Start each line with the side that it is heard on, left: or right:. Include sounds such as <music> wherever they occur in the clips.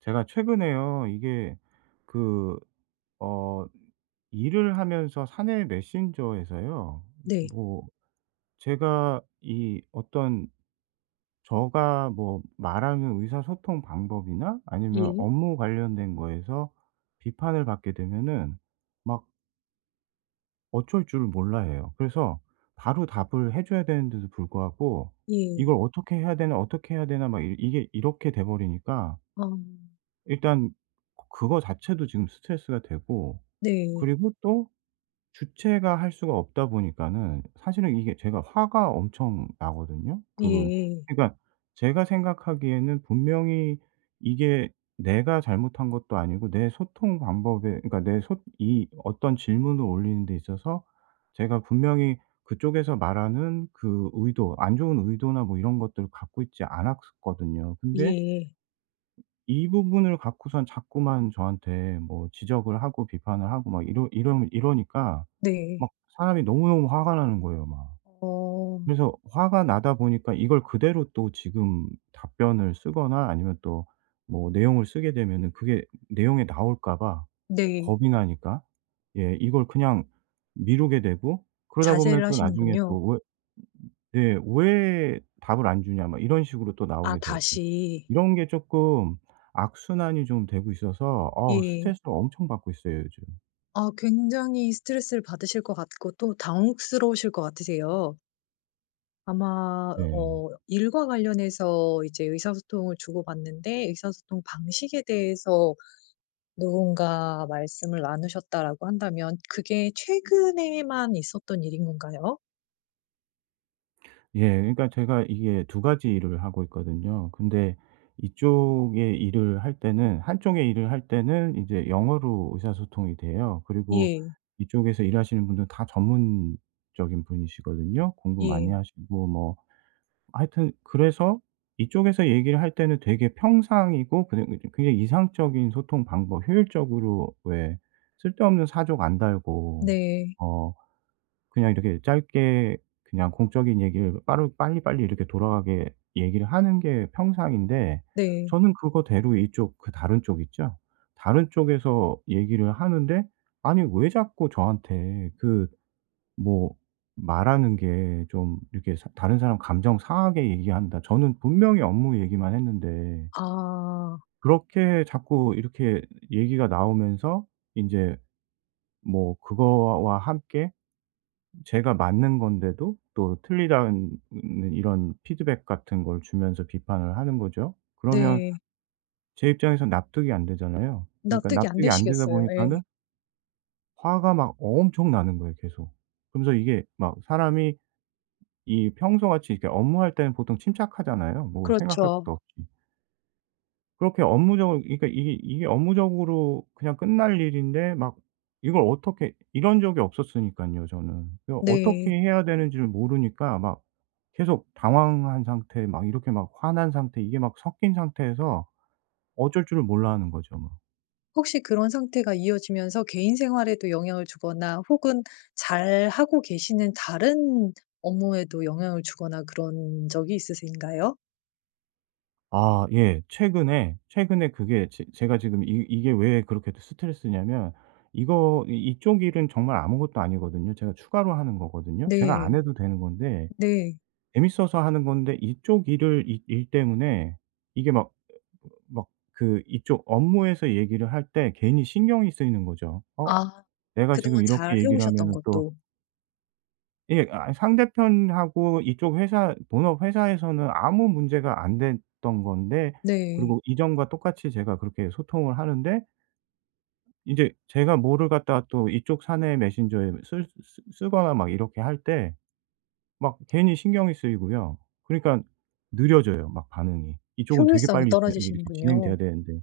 right: 제가 최근에요. 이게 그 어 일을 하면서 사내 메신저에서요,
left: 네.
right: 뭐 제가 이 어떤 저가 뭐 말하는 의사소통 방법이나 아니면
left: 예.
right: 업무 관련된 거에서 비판을 받게 되면은 막 어쩔 줄 몰라 해요. 그래서 바로 답을 해 줘야 되는데도 불구하고
left: 예.
right: '이걸 어떻게 해야 되나, 어떻게 해야 되나.' 막 이 이게 이렇게 돼 버리니까,
left: 아.
right: 일단 그거 자체도 지금 스트레스가 되고,
left: 네.
right: 그리고 또 주체가 할 수가 없다 보니까는 사실은 이게 제가 화가 엄청 나거든요. 그
left: 예.
right: 그러니까 제가 생각하기에는 분명히 이게 내가 잘못한 것도 아니고 내 소통 방법에, 그러니까 내 소 이 어떤 질문을 올리는 데 있어서 제가 분명히 그쪽에서 말하는 그 의도, 안 좋은 의도나 뭐 이런 것들을 갖고 있지 않았거든요. 근데
left: 예.
right: 이 부분을 갖고선 자꾸만 저한테 뭐 지적을 하고 비판을 하고 막 이러니까
left: 네.
right: 막 사람이 너무너무 화가 나는 거예요, 막.
left: 어.
right: 그래서 화가 나다 보니까 이걸 그대로 또 지금 답변을 쓰거나 아니면 또 뭐 내용을 쓰게 되면은 그게 내용에 나올까 봐
left: 네.
right: 겁이 나니까, 예, 이걸 그냥 미루게 되고, 그러다 보면
left: 자제를
right: 또 나중에
left: 하시는군요.
right: 또왜 예. "왜 답을 안 주냐." 막 이런 식으로 또
left: 아,
right: 나오게 되고.
left: 다시.
right: 이런 게 조금 악순환이 좀 되고 있어서
left: 예.
right: 스트레스를 엄청 받고 있어요, 요즘.
left: 아, 굉장히 스트레스를 받으실 것 같고 또 당혹스러우실 것 같으세요. 아마
right: 네.
left: 일과 관련해서 이제 의사소통을 주고받는데 의사소통 방식에 대해서 누군가 말씀을 나누셨다라고 한다면 그게 최근에만 있었던 일인 건가요?
right: 예. 그러니까 제가 이게 두 가지 일을 하고 있거든요. 근데 이쪽의 일을 할 때는 한쪽의 일을 할 때는 이제 영어로 의사소통이 돼요. 그리고
left: 예.
right: 이쪽에서 일하시는 분들은 다 전문적인 분이시거든요. 공부
left: 예.
right: 많이 하시고, 뭐 하여튼, 그래서 이쪽에서 얘기를 할 때는 되게 평상이고, 그냥 굉장히 이상적인 소통 방법, 효율적으로, 왜 쓸데없는 사족 안 달고,
left: 네.
right: 어 그냥 이렇게 짧게 그냥 공적인 얘기를 빠르 빨리빨리 이렇게 돌아가게 얘기를 하는 게 평상인데,
left: 네.
right: 저는 그거대로 이쪽, 다른 쪽 있죠? 다른 쪽에서 얘기를 하는데, 아니 왜 자꾸 저한테 그 뭐 말하는 게 좀 이렇게 사 다른 사람 감정 상하게 얘기한다. 저는 분명히 업무 얘기만 했는데
left: 아.
right: 그렇게 자꾸 이렇게 얘기가 나오면서, 이제 뭐 그거와 함께 제가 맞는 건데도 또 틀리다는 이런 피드백 같은 걸 주면서 비판을 하는 거죠. 그러면
left: 네.
right: 제 입장에서 납득이 안 되잖아요. 그러니까
left: 납득이 안
right: 납득이 안 되다
left: 되시겠어요. 예.
right: 보니까는 화가 막 엄청 나는 거예요, 계속. 그러면서 이게 막 사람이 이 평소같이 이렇게 업무할 때는 보통 침착하잖아요, 뭐 생각할
left: 그렇죠.
right: 것도 없이. 그렇게 업무적으로, 그러니까 이게 업무적으로 그냥 끝날 일인데, 막 이걸 어떻게, 이런 적이 없었으니깐요 저는. 그 어떻게
left: 네.
right: 해야 되는지를 모르니까, 막 계속 당황한 상태, 막 이렇게 막 화난 상태, 이게 막 섞인 상태에서 어쩔 줄을 몰라 하는 거죠, 막.
left: 혹시 그런 상태가 이어지면서 개인 생활에도 영향을 주거나 혹은 잘하고 계시는 다른 업무에도 영향을 주거나 그런 적이 있으신가요?
right: 아, 예. 최근에, 최근에 그게 제 제가 지금 이 이게 왜 그렇게 스트레스냐면, 이거 이 이쪽 일은 정말 아무것도 아니거든요. 제가 추가로 하는 거거든요. 제가
left: 네.
right: 안 해도 되는 건데
left: 네.
right: 재밌어서 하는 건데, 이쪽 일을 이 일 때문에 이게 막, 막 그 이쪽 업무에서 얘기를 할 때 괜히 신경이 쓰이는 거죠.
left: 아,
right: 내가 지금
left: 그동안 잘
right: 이렇게
left: 해
right: 얘기를
left: 오셨던
right: 하면은 또.'
left: 것도.
right: 예. 아, 상대편하고 이쪽 회사 본업 회사에서는 아무 문제가 안 됐던 건데,
left: 네.
right: 그리고 이전과 똑같이 제가 그렇게 소통을 하는데, 인제 제가 뭐를 갖다가 또 이쪽 사내 메신저에 쓸 쓰 쓰거나 막 이렇게 할 때 막 괜히 신경이 쓰이고요. 그러니깐 느려져요, 막 반응이. 이쪽은 되게
left: 효율성이
right: 빨리 진행, 이게 이렇게
left: 떨어지시는군요.
right: 진행돼야 되는데.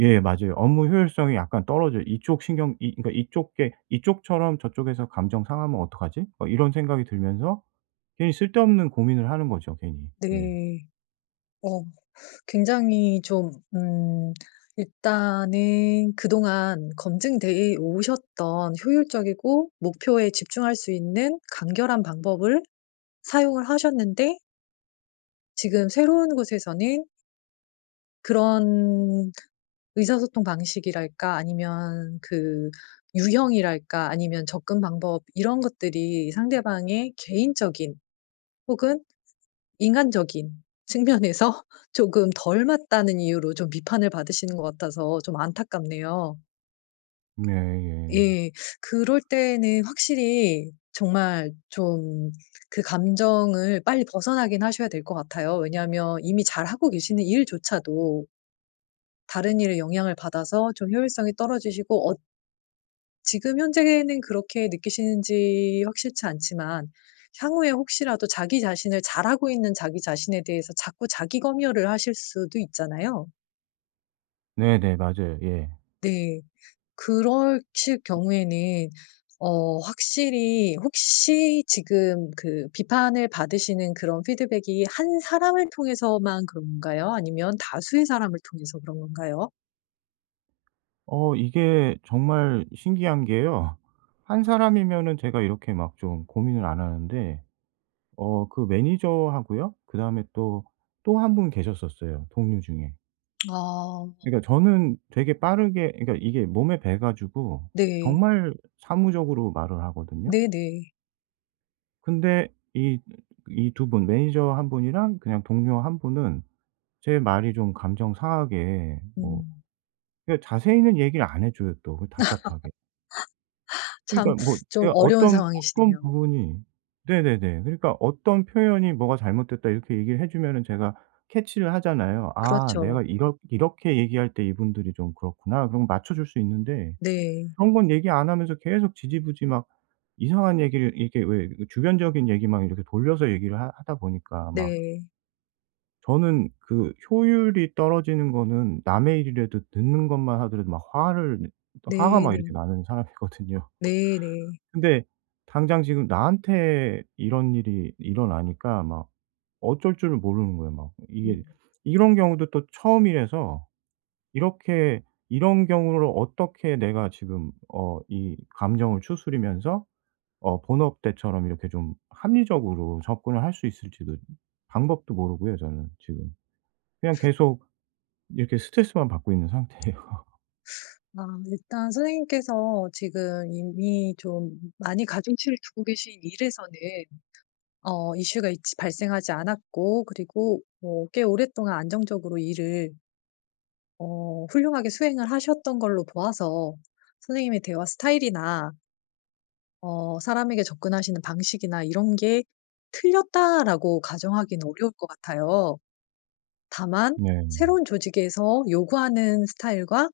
right: 예, 맞아요. 업무 효율성이 약간 떨어져요. 이쪽 신경 이, 그러니까 이쪽 게 '이쪽처럼 저쪽에서 감정 상하면 어떡하지?' 막 이런 생각이 들면서 괜히 쓸데없는 고민을 하는 거죠, 괜히. 예.
left: 네. 어. 굉장히 좀, 일단은 그동안 검증되어 오셨던 효율적이고 목표에 집중할 수 있는 간결한 방법을 사용을 하셨는데 지금 새로운 곳에서는 그런 의사소통 방식이랄까 아니면 그 유형이랄까 아니면 접근 방법 이런 것들이 상대방의 개인적인 혹은 인간적인 측면에서 <laughs> 조금 덜 맞다는 이유로 좀 비판을 받으시는 것 같아서 좀 안타깝네요.
right: 네, 예.
left: 예. 그럴 때는 확실히 정말 좀 그 감정을 빨리 벗어나긴 하셔야 될 것 같아요. 왜냐하면 이미 잘하고 계시는 일조차도 다른 일에 영향을 받아서 좀 효율성이 떨어지시고, 지금 현재는 그렇게 느끼시는지 확실치 않지만 향후에 혹시라도 자기 자신을, 잘하고 있는 자기 자신에 대해서 자꾸 자기 검열을 하실 수도 있잖아요.
right: 네네, 맞아요. 예.
left: 네. 그러실 경우에는 확실히, 혹시 지금 그 비판을 받으시는 그런 피드백이 한 사람을 통해서만 그런가요? 아니면 다수의 사람을 통해서 그런 건가요?
right: 이게 정말 신기한 게요, 한 사람이면은 제가 이렇게 막 좀 고민을 안 하는데, 그 매니저하고요, 그다음에 또, 또 한 분 계셨었어요 동료 중에.
left: 아,
right: 그러니까 저는 되게 빠르게, 그러니까 이게 몸에 배 가지고
left: 네.
right: 정말 사무적으로 말을 하거든요.
left: 네네.
right: 근데 이 이 두 분, 매니저 한 분이랑 그냥 동료 한 분은 제 말이 좀 감정 상하게, 뭐
left: 음.
right: 그러니까 자세히는 얘기를 안 해 줘요, 또 그, 답답하게.
left: 참,
right: 그러니까 뭐
left: 좀
right: 제가
left: 어려운
right: 어떤
left: 상황이시네요.
right: 부분이. 네네네. 그러니까 어떤 표현이 "뭐가 잘못됐다." 이렇게 얘기를 해 주면은 제가 캐치를 하잖아요. '아,
left: 그렇죠.
right: 내가 이렇게 얘기할 때 이분들이 좀 그렇구나.' 그럼 맞춰 줄 수 있는데,
left: 네.
right: 그런 건 얘기 안 하면서 계속 지지부지, 막 이상한 얘기를 이렇게, 왜 그 주변적인 얘기만 이렇게 돌려서 얘기를 하 하다 보니까, 막
left: 네.
right: 저는 그 효율이 떨어지는 거는 남의 일이라도 듣는 것만 하더라도 막 화를 내 화가 막
left: 네네.
right: 이렇게 나는 사람이거든요. <laughs>
left: 네네.
right: 근데 당장 지금 나한테 이런 일이 일어나니까 막 어쩔 줄을 모르는 거예요, 막.
left: 음.
right: 이게 이런 경우도 또 처음이라서, 이렇게 이런 경우를 어떻게 내가 지금, 이 감정을 추스리면서 본업 때처럼 이렇게 좀 합리적으로 접근을 할 수 있을지도, 방법도 모르고요 저는 지금. 그냥 계속 이렇게 스트레스만 받고 있는 상태예요.
left: 아, 일단 선생님께서 지금 이미 좀 많이 가중치를 두고 계신 일에서는 이슈가 있지 발생하지 않았고, 그리고 뭐 꽤 오랫동안 안정적으로 일을 훌륭하게 수행을 하셨던 걸로 보아서 선생님의 대화 스타일이나 사람에게 접근하시는 방식이나 이런 게 틀렸다라고 가정하기는 어려울 것 같아요.
right: <laughs>
left: 다만
right: 네.
left: 새로운 조직에서 요구하는 스타일과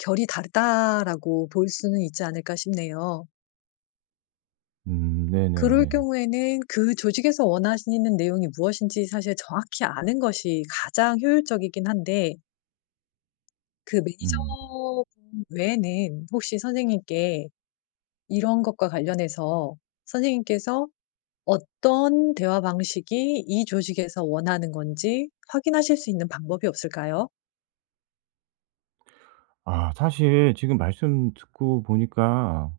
left: 결이 다르다라고 볼 수는 있지 않을까 싶네요.
right: 음,
left: 그럴
right: 네네네.
left: 경우에는 그 조직에서 원하시는 내용이 무엇인지 사실 정확히 아는 것이 가장 효율적이긴 한데, 그
right: 음.
left: 매니저분 외에는 혹시 선생님께 이런 것과 관련해서 선생님께서 어떤 대화 방식이 이 조직에서 원하는 건지 확인하실 수 있는 방법이 없을까요?
right: 아, 사실 지금 말씀 듣고 보니까,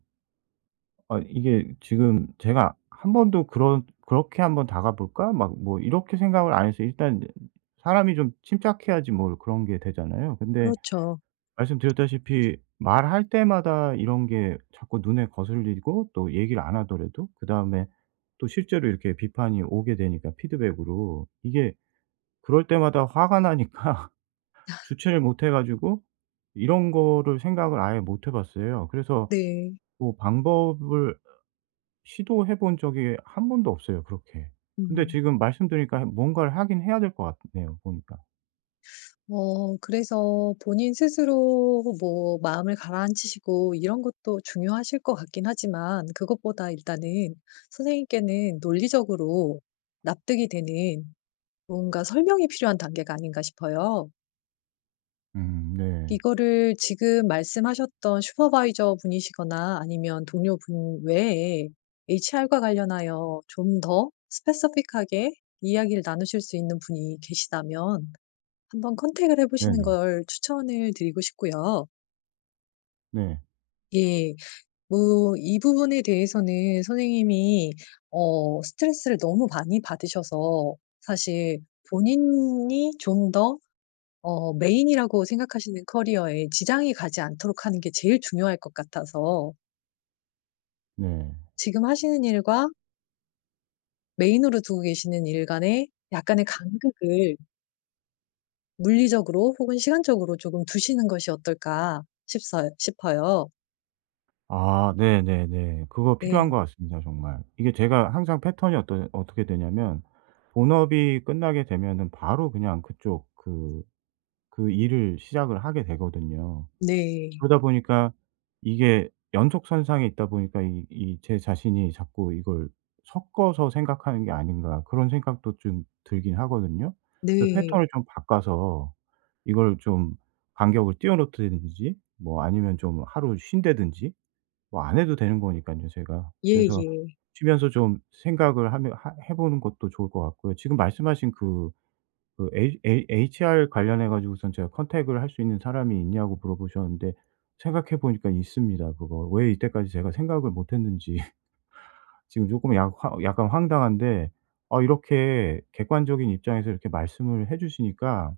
right: 아, 이게 지금 제가 한 번도 그런 '그렇게 한번 다가 볼까?' 막 뭐 이렇게 생각을 안 했어요. 일단 사람이 좀 침착해야지 뭘 그런 게 되잖아요. 근데
left: 그렇죠.
right: 말씀드렸다시피 말할 때마다 이런 게 자꾸 눈에 거슬리고, 또 얘기를 안 하더라도 그다음에 또 실제로 이렇게 비판이 오게 되니까, 피드백으로 이게, 그럴 때마다 화가 나니까 <laughs> 주체를 못 해 가지고 이런 거를 생각을 아예 못 해 봤어요. 그래서
left: 네.
right: 뭐 방법을 시도해 본 적이 한 번도 없어요, 그렇게. 근데
left: 음.
right: 지금 말씀 들으니까 뭔가를 하긴 해야 될 것 같네요, 보니까.
left: 그래서 본인 스스로 뭐 마음을 가라앉히시고 이런 것도 중요하실 것 같긴 하지만, 그것보다 일단은 선생님께는 논리적으로 납득이 되는 뭔가 설명이 필요한 단계가 아닌가 싶어요.
right: 음, 네.
left: 이거를 지금 말씀하셨던 슈퍼바이저 분이시거나 아니면 동료분 외에 HR과 관련하여 좀 더 스페시픽하게 이야기를 나누실 수 있는 분이 계시다면 한번 컨택을 해 보시는
right: 네네.
left: 걸 추천을 드리고 싶고요.
right: 네.
left: 예. 뭐 이 부분에 대해서는 선생님이 스트레스를 너무 많이 받으셔서 사실 본인이 좀 더 메인이라고 생각하시는 커리어에 지장이 가지 않도록 하는 게 제일 중요할 것 같아서,
right: 네.
left: 지금 하시는 일과 메인으로 두고 계시는 일 간에 약간의 간극을 물리적으로 혹은 시간적으로 조금 두시는 것이 어떨까 싶어요.
right: 아, 네네네. 그거 필요한
left: 네.
right: 것 같습니다, 정말. 이게 제가 항상 패턴이 어떠 어떻게 되냐면, 본업이 끝나게 되면은 바로 그냥 그쪽, 그 일을 시작을 하게 되거든요.
left: 네.
right: 그러다 보니까, 이게 연속선상에 있다 보니까, 이 이 제 자신이 자꾸 이걸 '섞어서 생각하는 게 아닌가.' 그런 생각도 좀 들긴 하거든요. 그래서
left: 네.
right: 패턴을 좀 바꿔서 이걸 좀 간격을 띄워 놓든지, 뭐 아니면 좀 하루 쉰다든지, 뭐 안 해도 되는 거니까요 제가. 그래서
left: 예예.
right: 쉬면서 좀 생각을 하며 하 해 보는 것도 좋을 것 같고요. 지금 말씀하신 그 그 HR 관련해 가지고선 제가 컨택을 할 수 있는 사람이 있냐고 물어보셨는데, 생각해 보니까 있습니다, 그거. 왜 이때까지 제가 생각을 못 했는지 <laughs> 지금 조금 약간 황당한데, 아, 이렇게 객관적인 입장에서 이렇게 말씀을 해 주시니까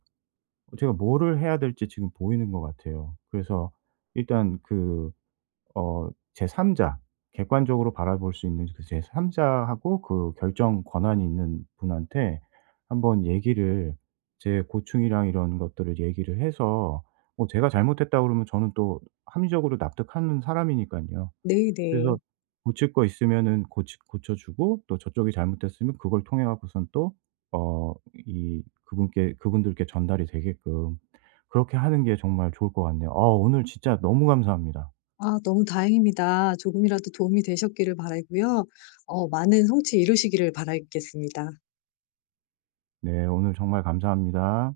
right: 제가 뭐를 해야 될지 지금 보이는 것 같아요. 그래서 일단 그 어 제3자, 객관적으로 바라볼 수 있는 그 제3자하고 그 결정 권한이 있는 분한테 한번 얘기를, 제 고충이랑 이런 것들을 얘기를 해서, 뭐 제가 잘못했다 그러면 저는 또 합리적으로 납득하는 사람이니까요.
left: 네네.
right: 그래서 고칠 거 있으면은 고치 고쳐 주고, 또 저쪽이 잘못됐으면 그걸 통해 갖고선 또 어 이 그분께 그분들께 전달이 되게끔 그렇게 하는 게 정말 좋을 것 같네요. 아, 오늘 진짜 너무 감사합니다.
left: 아, 너무 다행입니다. 조금이라도 도움이 되셨기를 바라고요. 많은 성취 이루시기를 바라겠습니다.
right: 네. 오늘 정말 감사합니다.